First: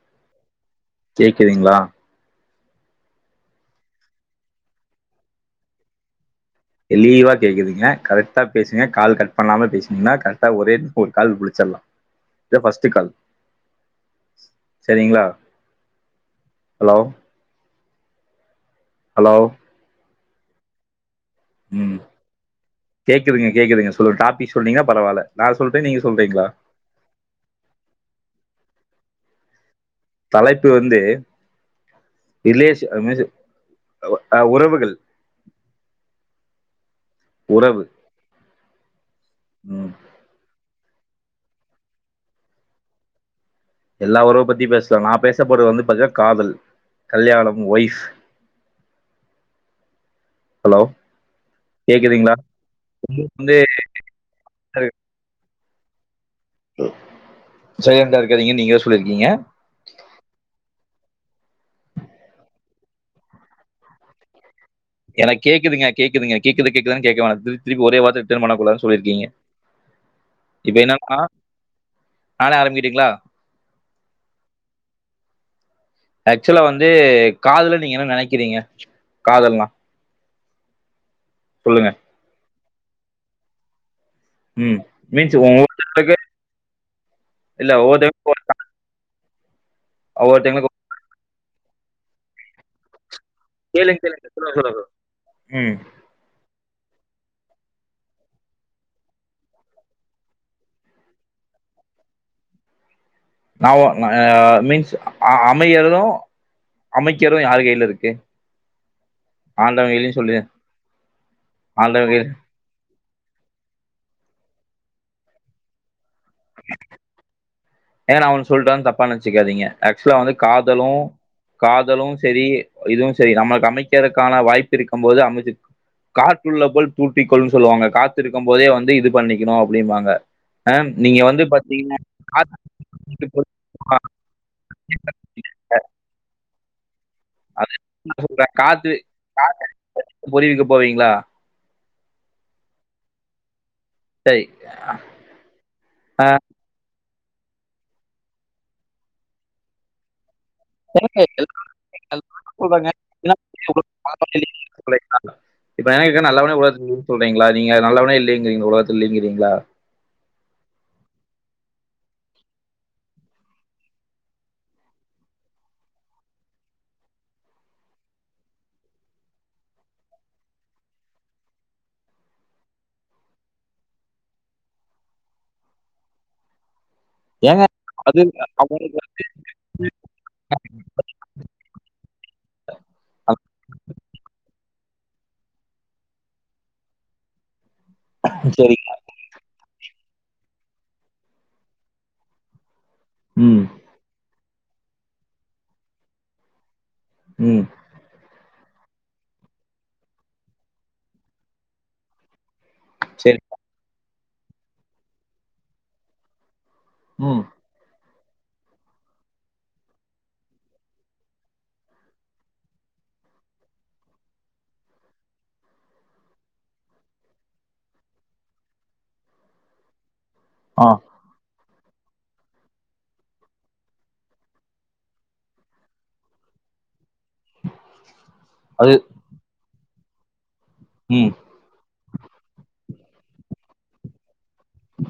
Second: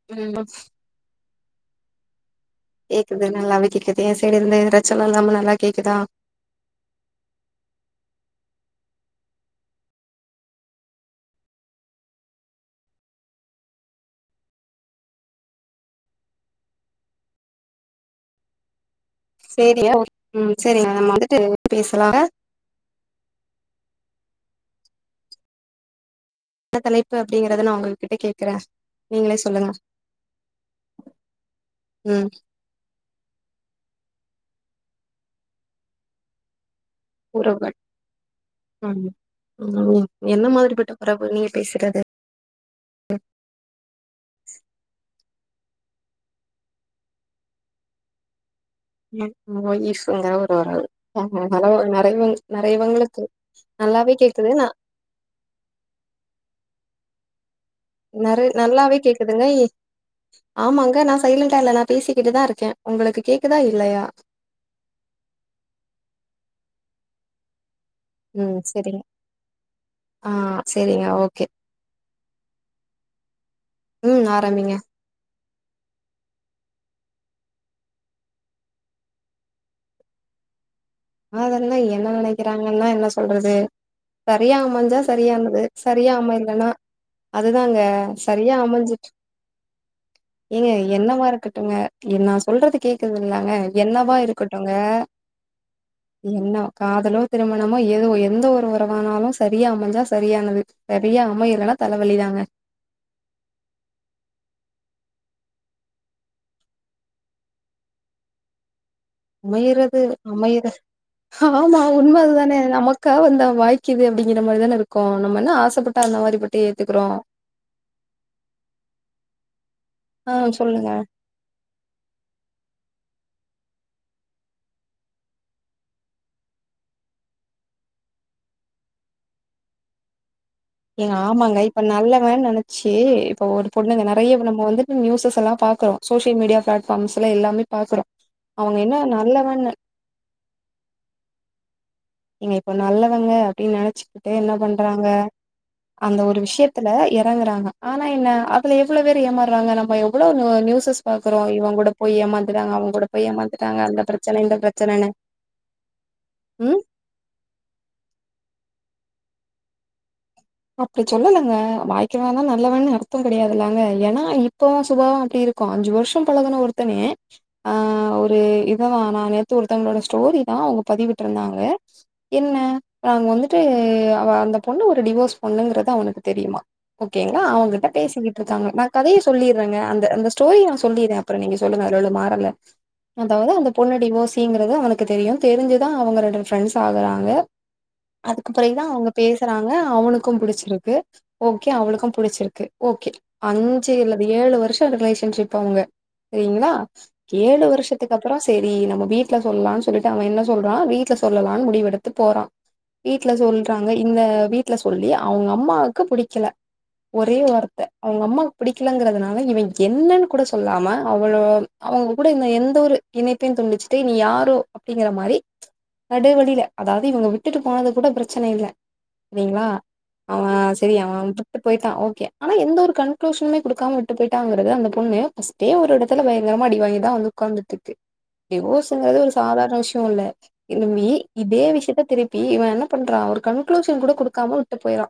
[unintelligible] கேக்கறிங்ளா கேக்குது நல்லாவே கேக்குது எ சைடு எந்த இது பிரச்சனை இல்லாம நல்லா கேக்குதா தெளீவா கேட்குதுங்க கரெக்டா பேசுங்க கால் கட் பண்ணாம பேசுனிங்னா கரெக்டா ஒரே ஒரு கால் முடிச்சர்லா இதா ஃபர்ஸ்ட்டு கால் சேரிங்ளா அலோ அலோ சேரி [inaudible] ம் சேரிங்க நம்ம வந்துட்டு ம் பேசலா என்ன கேக்குதுங்க கேக்குதுங்க சொல்லுங்க டாபிக் சொல்றீங்னா பரவால்ல நா சொல்டா நீங்க சொல்றீங்களா என்ன தலைப்பு அப்டிங்கிறத நா உங்க கிட்ட கேக்கறே நீங்களே சொல்லுங்க தலைப்பு வந்து ம் ரிலேஷ் [unintelligible] ஒ அ உறவுகள் உறவுகள் உறவு ம் ம் என்ன மாரிப்பட்ட உறவு நீங்க பேசுறது எல்லா உறவ பத்தி பேசலா நா பேசப்படுவது வந்து பாத்திங்னா காதல் கல்யாணம் ஒய்ஃப் ஒய்ஃப்கீங்கற ஒரு வரோ ஹலோ அது நெறைய வே கேக்குதுங்களா நெறைய இவுங்குளுக்கு உங்களுக்கு வந்து நல்லாவே கேக்குது நா சைலன்டா நெறை இருக்காதீங்கன் நீங்க தா நல்லாவே சொல்லிருக்கீங்க கேக்குதுங்க ஆமாங்க நா சைலண்டா இல்ல நா பேசிக்கிட்டு தா இருக்கே உங்களுக்கு கேக்குதா இல்லையா எனக்கு கேக்குதுங்க கேக்குதுங்க கேக்குது கேக்குதான் கேக்க வேணா திருப் திருப்பி ஒரே வார்த ரிட்டன் ம் பண்ணக்க கூடாதுன் சேரிங்க சொல்லிருக்கீங்க ஆ இப்ப சேரிங்க என்னன்னா ஓகே நானே ஆரம்பிக்கிட்டீங்களா ம் ஆரம்பிங்க ஆக்சுவலா வந்து காதல நீங்க என்ன நெனைக்கிறீங்க காதல்னா காதல் நா சொல்லுங்க. என்ன நெனைக்கிறாங்கன்னா என்ன சொல்றது செரியா ம். அமஞ்சா மீன்ஸ் செரியானது செரியா ஒவ்வொருத்தங்களுக்கு அமையலேன்னா இல்ல அதுதாங்க ஒவ்வொருத்தங்களுக்கு செரியா அமைஞ்சுட் ஒவ்வொர் [unintelligible] என்னவா இருக்கட்டுங்க எ நா சொல்றது கேக்குது இல்லயாங்க என்னவா இருக்கட்டுங்க உம் என்ன காதலோ திருமணமோ எதோ எந்த ஒரு உறவானாலு செரியா அமஞ்சா செரியானது செரியா அமையில்லனா தலவலி தாங்க நா ஒ ஆ ஆ ஆ மீன்ஸ் அ ஆ அமையறது அமைக்கிறது யாரு கைல இருக்கு ஆண்டவன் அமையறது கையிலன்னு சொல்லு. அமையற ஆமா ஆண்டவன் உண்ம கையில அதுதானே நமக் கா வந்தா வாய்க்குது அப்டிங்கிற மாரிதானே இருக்கு நம்ம என்ன ஆசப்பட்டா அந்த மாரி [unintelligible] ஏத்துக்குறோ எனா நா ஒன் சொல்ட்டான் தப்பா நெனச்சுக்காதீங்க ஆக்சுவலா வந்து ஆ சொல்லுங்க காதலு காதலு செரி இதுவு செரி நமக் அமைக்றதுக்கான வாய்ப்பு இருக்கு போது அமைச்சு காற்றுள்ள போல் தூட்டிக் கொள்னு சொல்லுவாங்க காத்து இருக்கும் போதே வந்து இது பண்ணிக்ணு அப்டிம்பாங்க மேம் நீங்க வந்து பாத்திங்கன்னா‌ க ச்சே இப்ப ஒரு பொண்ணுங்க நெறைய நம்ம வந்துட்டு நியூசஸ்ல்லா பாக்குறோ சோசியல் மீடியா ஃப்ளாட்வாம் பம்ஸ்லா எல்லாமே பாக்குறோ அவங்க என்ன நல்ல தான் பொரிவிக்க போவீங்ளா இங்க இப்ப நல்லவங்க அப்டின்னு நெனைச்சிக்கிட்டு சரி என்ன பண்றாங்க அந்த ஆ, ஒரு விஷய த்ல எறங்குறாங்க ஆனா என்ன அதுல எவ்ளோ பேரு ஏமாறுறாங்க நம்ம எவ்ளோ நியூஸ் எனக்கு பாக்குறோ எல்லா- இவ கூட போய் எல்லாரும் ஏமாந்துட்டாங்க சொல்றாங்க அவ கூட போய் என்ன ஏமாந்துட்டாங்க உலகத்துல அந்த நல்லவனே பிரச்சன இந்த இல்லைன்னு பிரச்சனன்னு சொல்றீங்களா? இப்ப எனக்கு நல்லவனே ம் உலகத்துல சொல்றீங்ளா நீங்க நல்லவனே இல்லலைங்றீங்ளா உலகத்ல இல்லங்றீங்ளா அப்டி சொல்லலங்க வாய்க்கவனா நல்லவண்ணு அர்த்தோ கெடாயாதுல்லங்க ஏன்னா இப்பவு சுபாவோ அப்டி இருக் கு அஞ்சு வர்ஷோ பழகுன ஒர்த்தனே ஆ ஒரு இததா நா நேத்து ஒருத்தவங்களோட ஸ்டோரி தா அவங்க பதிவிட்டுருந்தாங்க என்ன நாங்க வந்துட்டு அவ அந்த பொண்ணு ஒரு டிவோர்ஸ் பொண்ணுங்றது அவனுக்கு தெரிமா ஓகேங்ளா ஏங்க அவங்கிட்ட அது பேசிட்ருக்காங்க நா அவனுக்கு கதைய சொல்லிட்றேங்க அந்த அந்த ஸ்டோரி நா சொல்லிட்றே அப்ரோ நீங்க சொல்லுங்க அதுல உள்ள மாறல்ல அதாவ்து அந்த பொண்ணு டிவோசிங்றது அவனுக்கு தெரியு தெரிஞ்சுதா அவுங்க ரெண்டு ஃப்ரெண்ட்ஸ் ஆகுறாங்க அதுக்கு சரி பிறகுதா அவுங்க பேசுறாங்க அவனுக் கு புடிச்ருக்கு ஓகே அவளுக்கு புடிச்ருக்கு ஓகே அஞ் ம் சு அல்லது ஏழு வர்ஷோ ரிலேஷன்ஷிப் அவுங்க செரிங்ளா ம் ஏழு வருஷத் துக்கப்ரோ சேரி நம்ம வீட்ல சொல்லானு சொல்லிட்டு அவ என்ன சொல்றா வீட்ல சொல்லலானு முடிவு எடுத்து போறா வீட்ல சரி சொல்றாங்க இந்த வீட்ல சொல்லி அவுங்க அம்மாக்கு புடிக்ல ஒரே ம் வார்த்த அவுங்க அம்மாக்கு புடிக்கலங்றதுனால இவ என்னன்னு கூட சொல்லாம அவளோ அவங்க கூட எந்த ஒரு இனைப்பையு துண்டிச்ட்டு நீ யாரோ அப்டிங்கிற மாரி நடு வழியில அதாவது இவங்க விட்டுட்டு போனது கூட பிரச்சன இல்ல செரிங்ளா ஆ அவே ஆ செரி அவ வந்து விட்டு பொய்ட்டா ஓகே ஆனா எந்த ஒரு கன்க்ளூஷனுமே குடுக்காம விட்டு பொய்ட்டாங்றது அந்த பொண்ணு அதே ஒரு எடத்துல பயங்ரமா அடிவாங்கிதா வந்து உக்காந்துட்ருக்கு அது டிஃவோர்ஸுங்றது ஒரு சாதாரண விஷயோ இல்ல இனிமே ம் இதே விஷயத்த திருப் ப்பி இவ என்ன பண்றா ஒரு கன்க்ளூஷன் கூட குடுக்காம விட்டு போய்றா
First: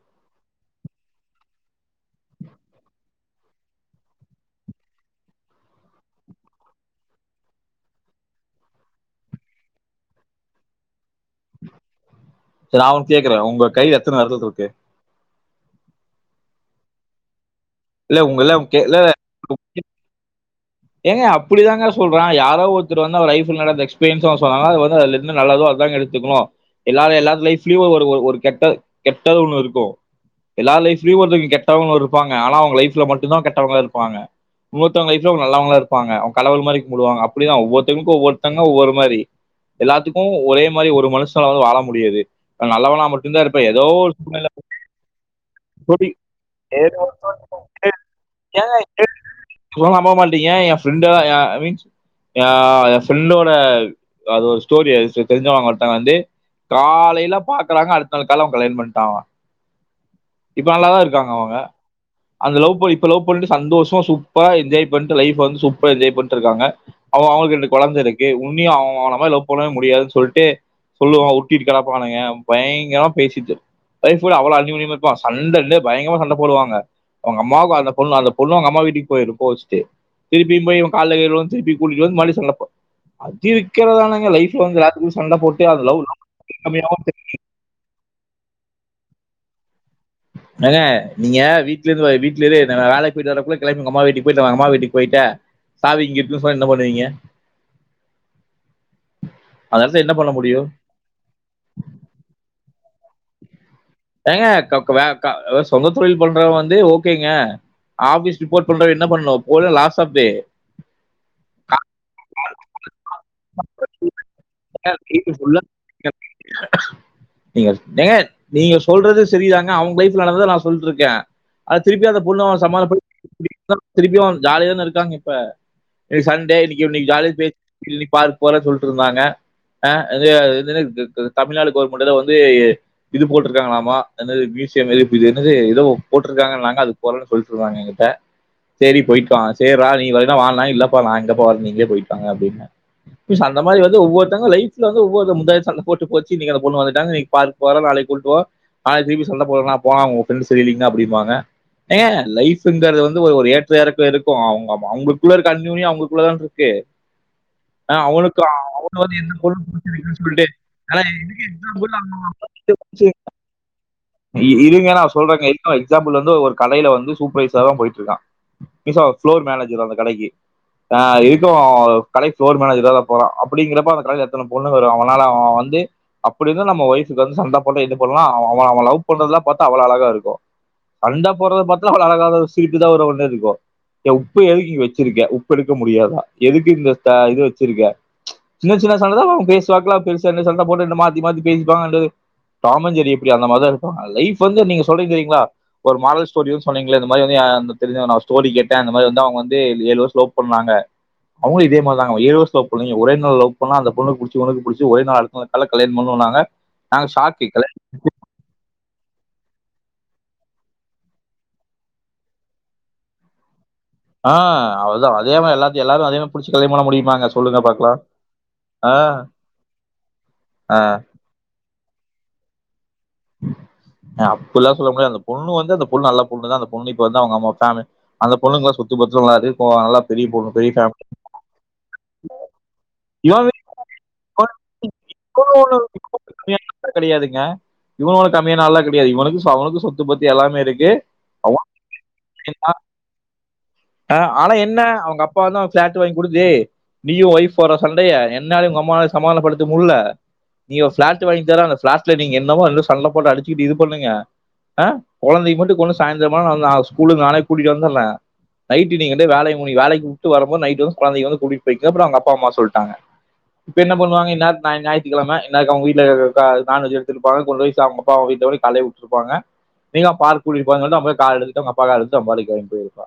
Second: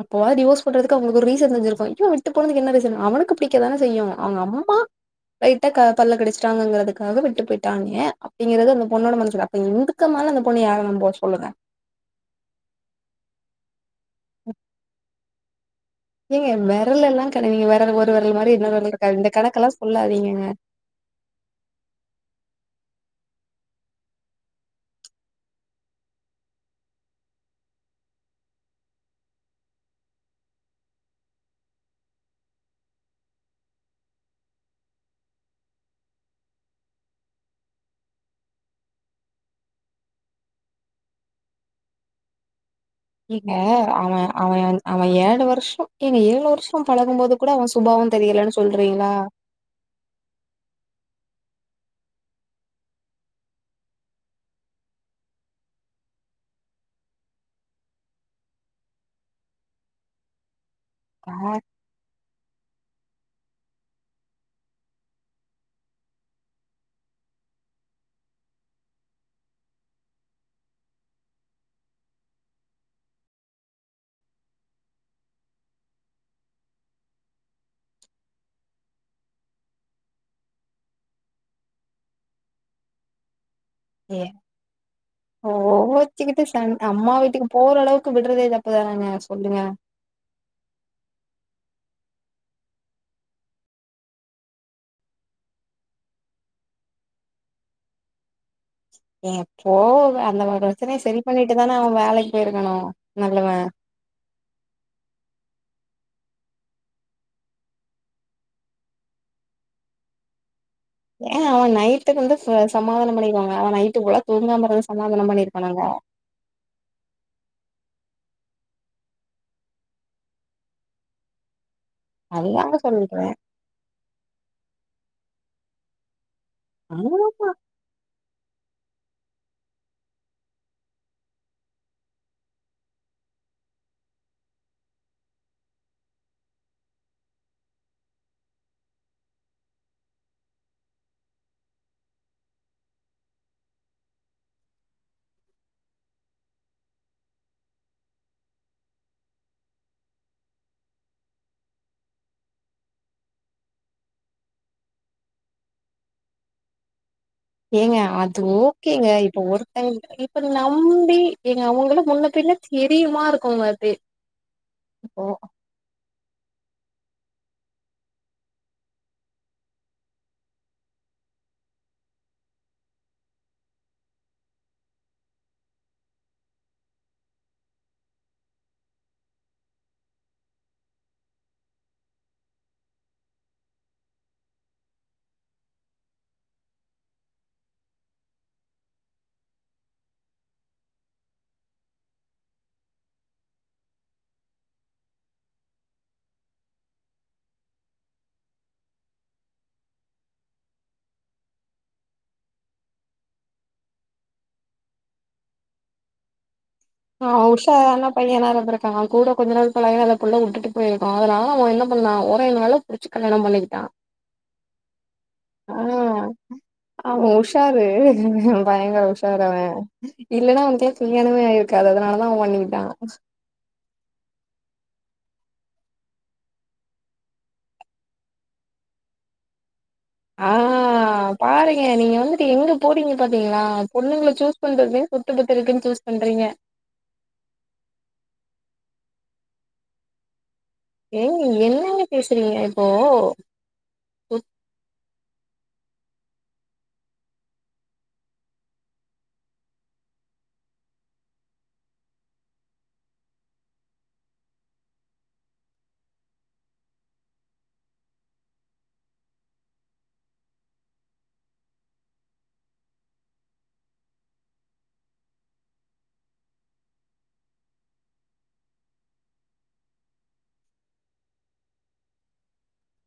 அப்போவாது டிவோஸ் பண்றதுக்கு அவங்ளுக்கு ஒரு ரீசன் தெரிஞ்ருக்கு இப்ப விட்டு போனதுக்கு என்ன ரீசன் அவனுக்கு புடிக்க தானே செய்யு அவங்க அம்மா லைட்டா பல்ல கடிச்டாங்கங்றதுக்காக விட்டு பொய்ட்டானே அப்டிங்றது அந்த பொண்ணோட மனசுல அப்ப இதுக்கு மேல அந்த பொண்ணு யார நம்புவா சொல்லுங்க செரி நா ஒன்னு கேக்றே உங்க கைல எத்தன வெரல்ருக்கு ஏங்க வெரல்லல்லா கண்ண நீங்க வெரல் ஒரு இல்ல வெரல் உங்க மாரி இல்ல உங்க இன்னொரு கை- இல்ல வெரல் இருக்காது இந்த கணக்கெல்லா சொல்லாதீங்கங்க ஏங்க அப்டிதாங்க சொல்றா யாரோ ஒருத்தர் வந்து அவ லைப்ல்ல நடந்த எக்ஸ்பீரியன்ஸ சொன்னாங்க அதுலவந்துண இருந்து நல்லதோ அதுதாங்க எடுத்து க்கனு எல்லாரு எல்லா லைஃப்லியு ஒரு ஒரு கெட்ட கெட்டது ஒண்ணு இருக்கு எல்லா லைஃப்லியு ஒரு கெட்டவங்க இருப்பாங்க ஆனா அவங்க லைப்ல மட்டுதா கெட்டவங்ளா இருப்பாங்க ஒவ்வொருத்தவங்க லைஃப்ல நல்லவங்ளு இருப்பாங்க அவுங்க கடவுள் மாரி கும்புடுவாங்க அப்டிதா ஒவ்வொருத்தவங்ளுக்கு ஒவ்வொருத்தங்க ஒவ்வொரு மாரி எல்லாத்துக்கு ஒரே மாரி ஒரு மனுஷனால வாழ முடியாது நல்லவண்ணா மட்டு இங்க அவ அவ அவ ஏழு வர்ஷோ சூழ்நிலை ஏங்க ஏழு வர்ஷோ ஏதோ ஒரு பழகும்போது சூழ்நிலை கூட கூட சுபாவோ தெரியலன்னு சொல்றீங்ளா சொன்னா நம்ப மாட்டீங்க என் ஃப்ரெண்ட் ஏ மீன்ஸ் ஏ ஃப்ரெண்டோட அது ஒரு ஸ்டோரி தெரிஞ்சவங்க ஒருத்தவங்க வந்து காலைல பாக்றாங்க அடுத்த நாள் கால்ல அவ கல்யாணோ பண்ட்டாங்கோ இப்ப நல்லாதா இருக் குராங்க அவங்க பாத்தியா அந்த லவ் பண்ண இப்ப லவ் பண்ட்டு சந்தோஷமா சூப்பரா என்ஜாய் பண் ட்டு லைஃப் வந்து சூப்பரா என்ஜாய் பண்ட்ருக்காங்க அவ அவங்ளுக்கு ரெண்டு கொழந்த இருக்கு உன்னியு அவ அவ மாரி லவ் பண்ண முடியாதுன்னு சொல்ட்டு சொல்லுவ உருட்டிட்டு கெடப்பானுங்க பயங்கரமா பேசிட்டு ஒய்ஃப்போட அவ்ளோ அந்நியோனியமா இருப்பா சண்டே டே பயங்கமா சண்ட போடுவாங்க உங்க அம்மாவுக்கு அந்த பொண்ணு அந்த பொண்ணு அவங்க அம்மா வீட்டுக்கு போயிரு போச் சு திருப்பியும் போய் இவ கால்ல கீல்ல விழுந்து திருப்பி கூட்டிட்டு வந்து மறுபடி சண்ட போ அப்டிக்கிறதானேங்க லைஃப்ல வந்து எல்லாத்துக்கு சண்ட போட்டு அது லவ் கோவச்சுக்கிட்டு சண் கம்மியாவம அம்மா வீட்டுக்கு போற அளவுக்கு விட்றதே தப்பு தானங்க சொல்லுங்க ஏங்க நீங்க வீட்லருந்து வீட்ல இரு நா வேலைக்கு போயிட்டு வரக்குள்ள கெளம்பி உங்க அம்மா வீட்டுக்கு போயிட்டு வாங் அம்மா வீட்டுக்கு போயிட்ட சாவி இங்க இருக்குனு சொன்ன என்ன பண்ணுவீங்க ஏங்க அந்த இடத்துல போவ என்ன பண்ண அந்த மாரி முடியும் பிரச்சனைய செரி பண்ணிட்டு தானே அவன் வேலைக்கு போயிருக்கணும் நல்லவன் ஏங்க கக்கு வ சொந்த தொழில் பண்றவ வந்து ஓகேங்க ஆபிஸ் ரிப்போர்ட் பண்ற என்ன பண்ணணும் போலும் லாஸ் ஆஃப் பே ஏங்க அவன் நைட்டுக்கு வந்து சமாதானம் பண்ணிக்கவாங்க அவன் நைட்டு புல்லா தூங்காமருந்து சமாதானம் வீட்டு ஃபுல்லா பண்ணிருக்கனாங்க நீங்க ஏங்க நீங்க சொல்றது செரிதாங்க அவங்க லைஃப்ல நடந்தத நா சொல்ட்டுருக்கே அது திருப்பியு அந்த பொண்ணோ அதுதாங்க சமாதனப்படு சொல்றே திருப்பியும் ஜாலியா தா இருக்காங்க இப்ப இன்க்கு சண்டே இன்னிக்கு இன்னைக்கு ஜாலிய பே ஆமா இனிக் பார்க் போறே சொல்ட்டு இருந்தாங்க ஆ இது தமிழ்நாடு கவர்மெண்ட்ல வந்து இது போட்ருக்காங்களாமா என்னது மியூசியம் இது என்னது ஏதோ போட்ருக்காங்க நாங்க அது போறோம்ன்னு சொல்ட்டு இருந்தாங்க என்கிட்ட செரி போயிட்டு வாங்க செர்ரா நீ வரனே வாங்கலா இல்லப்பா நா எங்கப்பா வ நீங்ளே போயிட்டு வாங் அப்டின்னு அந்த மாரி வந்து ஒவ்வொருத்தங்க லைப்ல வந்து ஒவ்வொரு முத சண்ட போட்டு போச்சுனீங்க அந்த பொண்ணு வந்துட்டாங்க இனிக் பார் போற நாளைக்கு கூட்டு நாளைக்கு திருப்பி சண்ட போறா போனா உங்க ஃப்ரெண்ட் செரிலீங்க அப்டின்ம்பாங்க ஏங்க லைஃப்ங்கறது வந்து ஒரு ஒரு ஏற்ற எறக்க இருக்கோம் அவங்க அவங்ளுக்குள்ள இருக்க அந்நியுனியம் அவங்ளுக்குள்ளதானே இருக்கு [inaudible] ஆ ஏங்க அது அவனுக்கு அவனு ஓகேங்க வந்து எந்த இப்ப பொருள் ஒருத்தங் ருக்குன்னு இப்ப சொல்ட்டு நம்பி ஏங்க அவங்கள முன்ன பின்ன [unintelligible] தெரியுமா இருக்குங்க அது [unintelligible] இருங்க நா இப்போ சொல்றேங்க‌ ஒரு சின்ன எக்ஸாம்பிள் வந்து ஒரு கடைல வந்து சூப்பரைசாதா போயிட்ருக்கா இப்போ அவே ஃப்ளோர் மேனஜர் அந்த கடைக்கு ஆ இருக்கும் கடைக்கு ஃப்ளோர் மேனஜரா தா போறா அப்டிங்கிறப்ப அந்த கடைல எத்தன பொண்ணு வரும் அவனால அவன் வந்து அப்படிருந்து நம்ம ஒய்ஃபுக்கு வந்து சண்ட போட்டு இது பண்லாம் அவ அவன் லவ் பண்றதுல்லா பாத்தா அவ்ளோ அழகா இருக்கோம் சண்டா போறத பாத்தா அவ்ளா அழகாத சிரிப்பு தா வரு ஒன்னே ருக்கும் ஏன் உப்பு எதுக்கு இங்க வச்சிருக்க உப்பு எடுக்க முடியாதா எதுக்கு இந்த தே இது வச்சிருக்க சின்ன சின்ன சண்ட தா அவங்க பேசுவாக்குலா பெருசா என்ன சண்டா போட்டு என்ன மாத்தி மாத்தி பேசிப்பாங்கது டாமஞ்சேரி எப்டி அந்த மாரி தா இருப்பாங்க லைஃப் வந்து நீங்க சொல்றீங்க தெரியிங்ளா ஒரு மாரல் ஸ்டோரி யூஸ் பண்ணிங்ளே இந்த மாரி வந்து தெரிஞ்சவ நா ஸ்டோரி கேட்ட அந்த மாரி வந்து அவங்க வந்து ஏலு வருஷ் லவ் பண்ணாங்க அவங்ளும் இதே மாரி தாங்க ஏலு வருஷ் லவ் பண்ணங்க ஒரே நாள் லவ் பண்ணா அந்த பொண்ணு புடிச்சு உனக்கு புடிச்சு ஒரே நாள் குள்ள கல்யாண பண்ணுன்னாங்க ஆ உஷாரான பையன்னாருந்துருக்காங்க அவே கூட கொஞ்ச நாள் பழகுறதுகுள்ள விட்டுட்டு போயிருக்கா அதனால அவன் என்ன பண்ணா ஒரே நாள்ல வச்சி கல்யாணம் பண்ணிக்கிட்டா ஆ அவள்தா வாழ் அதே மாரி ஆ எல்லாத்தியு எல்லாரும் அதேமே புடிச்சு கல்யா பண்ண அவ முடியுமாங்க சொல்லுங்க உஷாரு பாக்கலா ஆ இல்லலன்னா அவன்க்லா கல்யாணமே ஆய் இருக்காது அதனாலதா அவன் பண்ணிட்டா அப்பிட்லா சொல்ல முடியாது அந்த பொண்ணு வந்து அந்த பொண் நல்ல பொண்ணு தா அந்த பொண்ணு இப்ப வந்து அவங்கம்மா ஃபேமி அந்த பொண்ணுங்ளா சொத்து பத்து நல்லா [unintelligible] நல்லா பெரிய ஆ பொண்ணு பெரிய ஃபேமி பாருங்க நீங்க வந்துட்டு எங்க போறீங்க இவன் பாத்தீங்ளா பொண்ணுங்ள சூஸ் பண்றதே சொத்து பத் இவன் ஒண்ணு இருக்குன் சூஸ் பண்றீங்க [inaudible] கெடையாதுங்க [unintelligible] கெடையாது இவனுக்கு அவனுக்கு சொத்து பத்து எல்லாமே இருக்கு ஏங் அவன் என்னங்க பேசுறீங்க இப்போ ஆ ஆனா என்ன அவங்க அப்பாவுந்தா ஃபிளாட் வாங்கி குடுத்து நீயு ஒய்ஃப் போற சண்டய என்னாலயு உங்கம்மானாலயு சமாதானப்படுத்த முல்ல நீங்க ஃபிளாட் வாங்கி தரே அந்த ஃபிளாட்ல நீங்க என்னமோ [unintelligible] சண்ட போட் அடிச்சுட் இது பண்ணுங்க அ கொழந்தை மட்டுக்கொன்னு சாயந்தர [unintelligible] ஸ்கூலிர்ந்து நானே கூட்டிட்டு வந்தர்ரே நைட்டு நீங்க ரெண்டு பேரு வேலய முடி வேலைக் விட்டு வரும்போ நைட்டு வந்து கொழந்தைய வந்து கூட்டிட்டுபோயிக்க அப்பறோ அவுங்க அப்பா அம்மா சொல்ட்டாங்க இப்ப என்ன பண்ணுவாங்க இந்நேரத்துக் ஞ ஞாயித்துக்கெழம இந்நேரத்துக் அவங்க வீட்ல அ க நான்வெஜ் எடுத்துட்ருப்பாங்க கொண்டு போய் சாப்டுவாங்க அவுங்க வீட்டோட தலைய வுட்டுருப்பாங்க நீங்கதா பார்க் கூட்டிட் போறேங்கன் சொல்ட்டு அவ போய் கார் எடுத்துட்டு அவுங்க அப்பா கார் எடுத்துட்டு அவ பாட்டுக் கெளம்பி போயிருப்பா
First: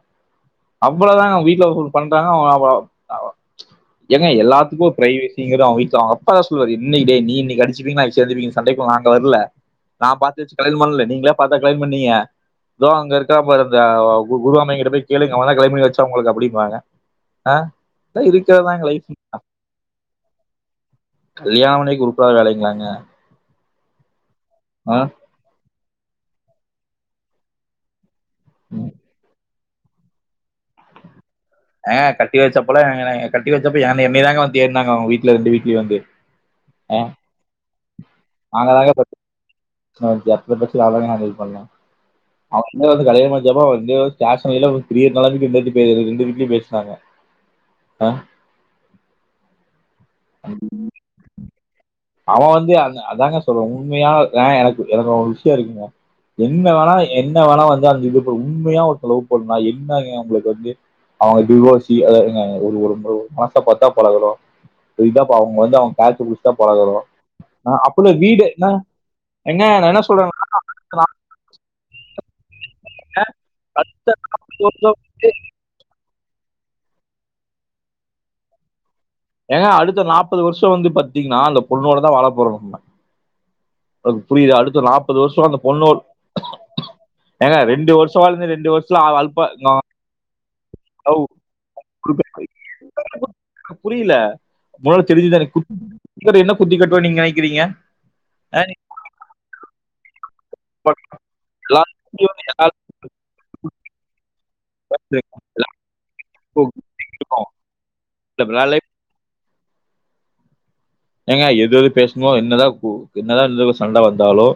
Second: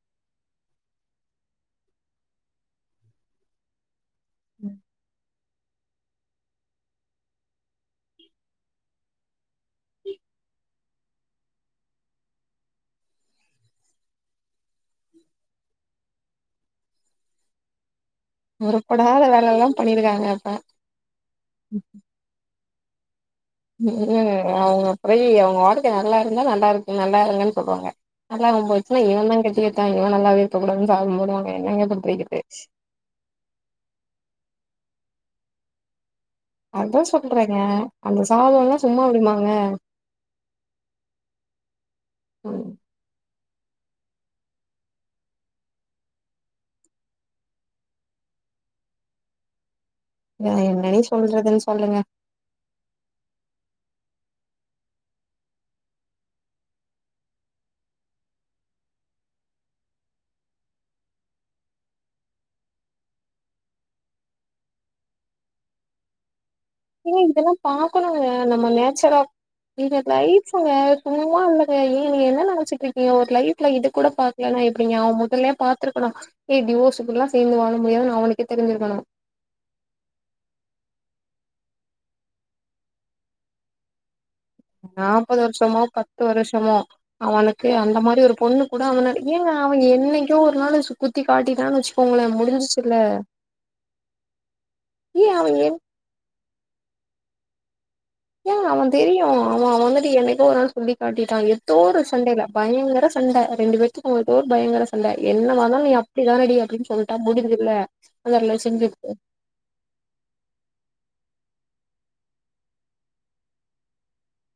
அவ்ளோ தாங்க அவுங்க வீட்ல ஹோல்ட் பண்றாங்க அவங் அவ அவ- ஏங்க எல்லாத்துக்கு ஓர் பிரைவசிங்கற அவுங்க வீட்ல அ அப்பாதா சொல்வாரு இன்னைக்கு டேய் நீ இன்னைக் அடிச்சுப்பிங்க நாளைக் சேந்துப்பிங்க சண்டைக்கு நாங்க வர்ல நா பாத்து வெச் கல்யாணோ பண்ல நீங்களே பாத்தா கல்யாண பண்ணிங்க தோ அங்க இருக்கா பாரு அந்த அவ குருவாமைங்க ட்ட போய் கேளுங்க அவுங்க தா கல்யாணோ பண்ணி வெச்சாங் ஒங்களுக்கு அப்டிங்வாங்க ஆ இதெல்லா இருக்கறது தாங் படாத வேலைகளெல்ல பண்ணிருக்காங்க அப்ப உருபடாத வேலைங்களாங்க ம் அவுங்க ஆ? போய் அவுங்க வாழ்க்க நல்லா இருந்தா நல்லா இருக்கு நல்லா இருங்கன் சொல்லுவாங்க நல்லா தா ம். போச்சு ஏ தா கட்டி வச்சாங்களோ நல்லாவே இருக்ககூடாதுன் சாபோ போடுவாங்க என்னங்க ஏங்க கட்டி பண்றது வெச்சப்பலா [unintelligible] கட்டி வெச்சப்ப ஏன்ன என்னயதாங்க வந்து தேட்னாங்க அவுங்க வீட்லிருந்து ரெண்டு விட்லயு வந்து அதா சொல்றேங்க அந்த சாபோ எல்லா சும்மா விடுமாங்க [unintelligible] அவுங்க தா ஹாண்டில் பண்ணு ம் அவங்கேந்து கல்யாணமுச்சப்ப அவங்க ரெண்டு வேரு ஸேஷரியர்ன [unintelligible] ர ரண்டு வீட்லயு பேச்னாங்க ஆ வேற என்னடி சொல்றதுன் சொல்லுங்க அவ வந்து அ அதாங்க சொல்றே உண்மையா ஏ எனக்கு எனக்கு ஓர் விஷ்யோ இருக்குங்க என்ன வேணா என்ன வேணா வந்து அந்த இருக்கட்டு உண்மையா ஒருத்தே லவ் பண்ணா என்ன அவுங்களுக்கு வந்து அவுங்க டிவோசியோ அத ஒரு ஒரு மனசா பாத்தா பழகுறோ இல்லாப்ப அவுங்க வந்து அவுங்க [unintelligible] ஏங்க இதெல்லா பாக்கணுங்க நம்ம என்ன நேச்சுரா எங்க நான் ஏங்க என்ன சொல்றேன் லைப்ங்க அடுத்த என்னமோ இல்லங்க ஏங்க நீங்க என்ன நெனச்சுட்டிருக் நீங்க ஒரு லைப்ல இது கூட பாக்லேனா வருஷம் எப்டிங்க அவுங் முதல்லயே பாத்துருக்கணு ஏ டிவோஸ்சி கூடல்லா சேந்து வாழ முடியாதுன் அவனுக்கே தெரிஞ்சுருக்கணு ஏங்க அடுத்த நாப்பது வருஷோ வந்து பத்திங்ன்னா அந்த பொண்ணோடதா வாழ போறோ ஒனக் புரியுதா அடுத் நாப்பது வருஷமோ பத்து வருஷமோ ஏங்க அவனுக்கு ரெண்டு அந்த வருஷம் மாறி ஒரு வாழ்ந்து பொண்ணு ரெண்டு கூட வருஷம் அல்பா [unintelligible] அவெங் என்னைக்கோ ஒரு நாளு சு குத்தி காட்டிடான் வெச்சுக்கோங்ளே முடிஞ்சிச்சில்ல புரில மொதல தெரிஞ்சதுதானே ஏ குத் [unintelligible] என்ன குத்தி காட்டுவா நீங் நெனக்கிறீங்க ஏங்க அவெ தெரியு அவெ அவெ வந்துட்டு என்னைய் ஏதோ ஒரு நா சொல்லி காட்டிட்டா ஏதோ எல்லா ஒரு வந்து சண்டயில எல்லா பயங்கர சண்ட ரெண்டு பேத்துக்கு ஏதோ ஒரு பயங்கர ச அல்ல இருக்கும். என்ன எல்லா வானாலு நீ அப்டி தானடி அப்டின் சொல்ட்டா இருக்கும். முடிஞ்சுத்ல அந்த இல்ல, எல்லா ரிலேஷன்ஷிப்பு ஏங்க எது எது பேசணுமோ என்னதா என்னதா இருந்தாலு சண்ட வந்தாலு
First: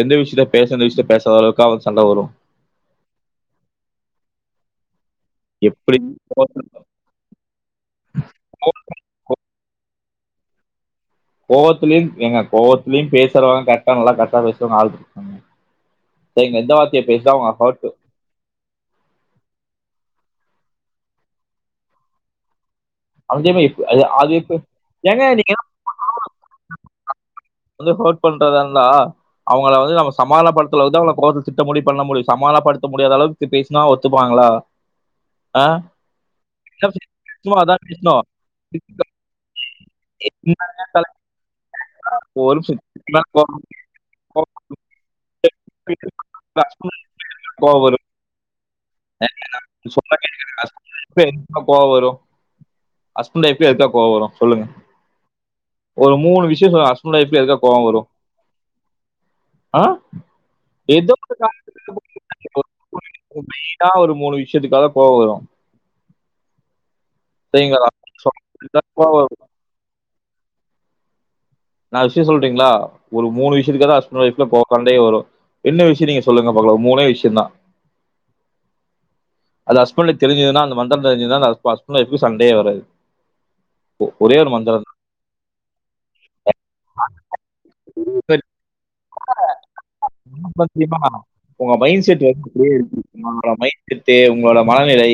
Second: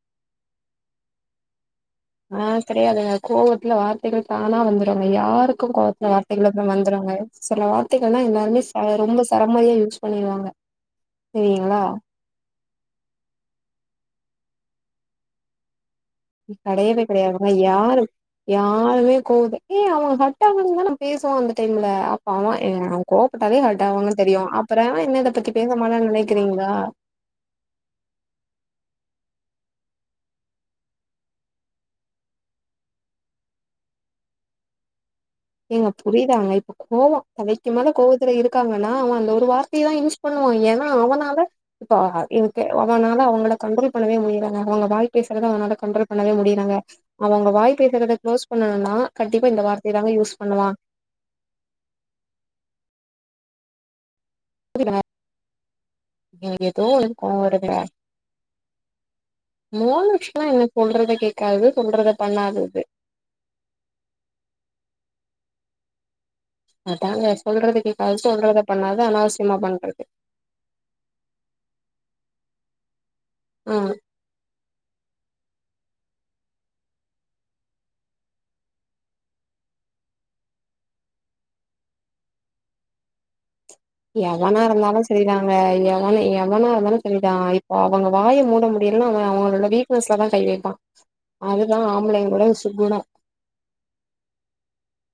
எந்த விஷ்யத்த பேசணு எந்த விஷ்யத்த பேசாதளவு க்கா சண்ட வரு ஆ கெடயாதுங்க கோவத்ல வார்த்தைகள் தானா வந்துருங்க யாருக்கு எப்படி கோவத்ல வார்த்தைகள் கோவத்துல- வந்துருங்க சில வார்த்தைகள்ல்லா எல்லாருமே ச ரொம்ப சரமாரியா யூஸ் பண்ணிருவாங்க சரிங்களா கோவத்துலயு ஏங்க கோவத்துலயு பேசறவங்க கரெட்டா நல்லா கரெக்டா பேசுவாங்க ஆள் இருக்காங்க சரிங்க எந்த கெடையவே வார்த்தைய பேசுனா கெடையாதுங்க அவுங்க ஹர்ட்டு யாரு யாருமே கோவத்த ஏ அவுங்க ஹர்ட்டாங் தானே நா பேசுவோ அந்த டைம்ல அப்ப அவன் அ அவன் கோவப்பட்டாலே ஹர்ட்டாவங்கன்னு அது தெரியு எப்படி அப்றோ என்ன ஏங்க இத நீங்க பத்தி பேச மாட்டனு நெனக்கிறிங்ளா வந்து ஹர்ட் பண்றதா இருந்தா அவுங்கள வந்து நம்ம சமாதானப்படுத்தளவுதா அவள கோவத்துல திட்ட முடியு பண்ண முடியு சமாதானப்படுத்த முடியாத அளவுக்கு தி பேசுனா ஒத்துப்பாங்ளா ஏங்க புரிதாங்க இப்ப கோவோ சும்மா தலைக்கு அதான் மேல பேசணும் கோவத்ல இருக்காங்னா அவுங்க அந்த ஒரு வார்த்தையதா யூஸ் பண்ணுவான் ஏனா அவனால இப்போ அ இவ ஒரு கே அவனால நிமிஷம் அவங்கள கண்ட்ரோல் பண்ணவே முடியலங்க அவங்க வாய் பேசறதா அவனால கண்ட்ரோல் பண்ணவே முடியலங்க அவுங்க வாய் கோவம் வரும் பேசறத குளோஸ் பண்ணணுனா கண்டிப்பா இந்த வார்த்தையதாங்க யூஸ் எதுக்குடா பண்ணுவா சொன்ன சே எப்பல்லா கோவோ வரு ஹஸ்பண்ட் ஒய்ஃப்க்கு எதுக்காக கோவோ வரு சொல்லுங்க புரியுதா? ஒரு மூணு எனக்கு விஷ்யோ ஏதோ சொல்லுங்க ஹஸ்பண்ட் அண்ட் கோவ ஒய்ஃப்குல்ல எதுக்காக வருதுங்க கோவோ வரு மூணு விஷ்யோல்லா என்ன ஏதோ சொல்றத கேட்காதது சொல்றத பண்ணாதது இப்ப மெய்னா ஒரு மூணு விஷ்யத்துக்காக கோவோ வரு அதாங்க சொல்லுறத சரிங்களா கேக்காதது சொல்றத பண்ணாதது கோவம் அனாவிசியமா பண்றது நா விஷ்யம் சொல்ட்டுங்ளா ஒரு மூணு ஆ விஷ்யத்துக்காகதா ஹஸ் பண்ட் வைஃப்க்குள்ள கோ சண்டயே வரு என்ன விஷ்யோ நீங்க சொல்லுங்க பாக்கலா மூணே விஷ்யந்தா அது ஹஸ்பண்டுக்கு தெரிஞ்சுதுனா அந்த மந்தரம் தெரி்ஞ்சுதுனா அந்த ஹஸ்ப ஹஸ்பண்ட்டு ஒய்ஃப்க்கு சண்டயே வராது ஒரே ஒரு எவனா மந்திரந்தா இருந்தாலு சரிதாங்க எவனு எ எவனா இருந்தாலு சரிதா இப்போ அவுங்க வாய மூட முடியலனா அவன் அவுங்களோட வீக்னஸ்லதான் கை வெப்பான் உங்க மைண்ட் செட்டு வந்து இப்டியே இருக்கு உங்களோட மைண்ட் செட்டு உங்களோட மனநிலை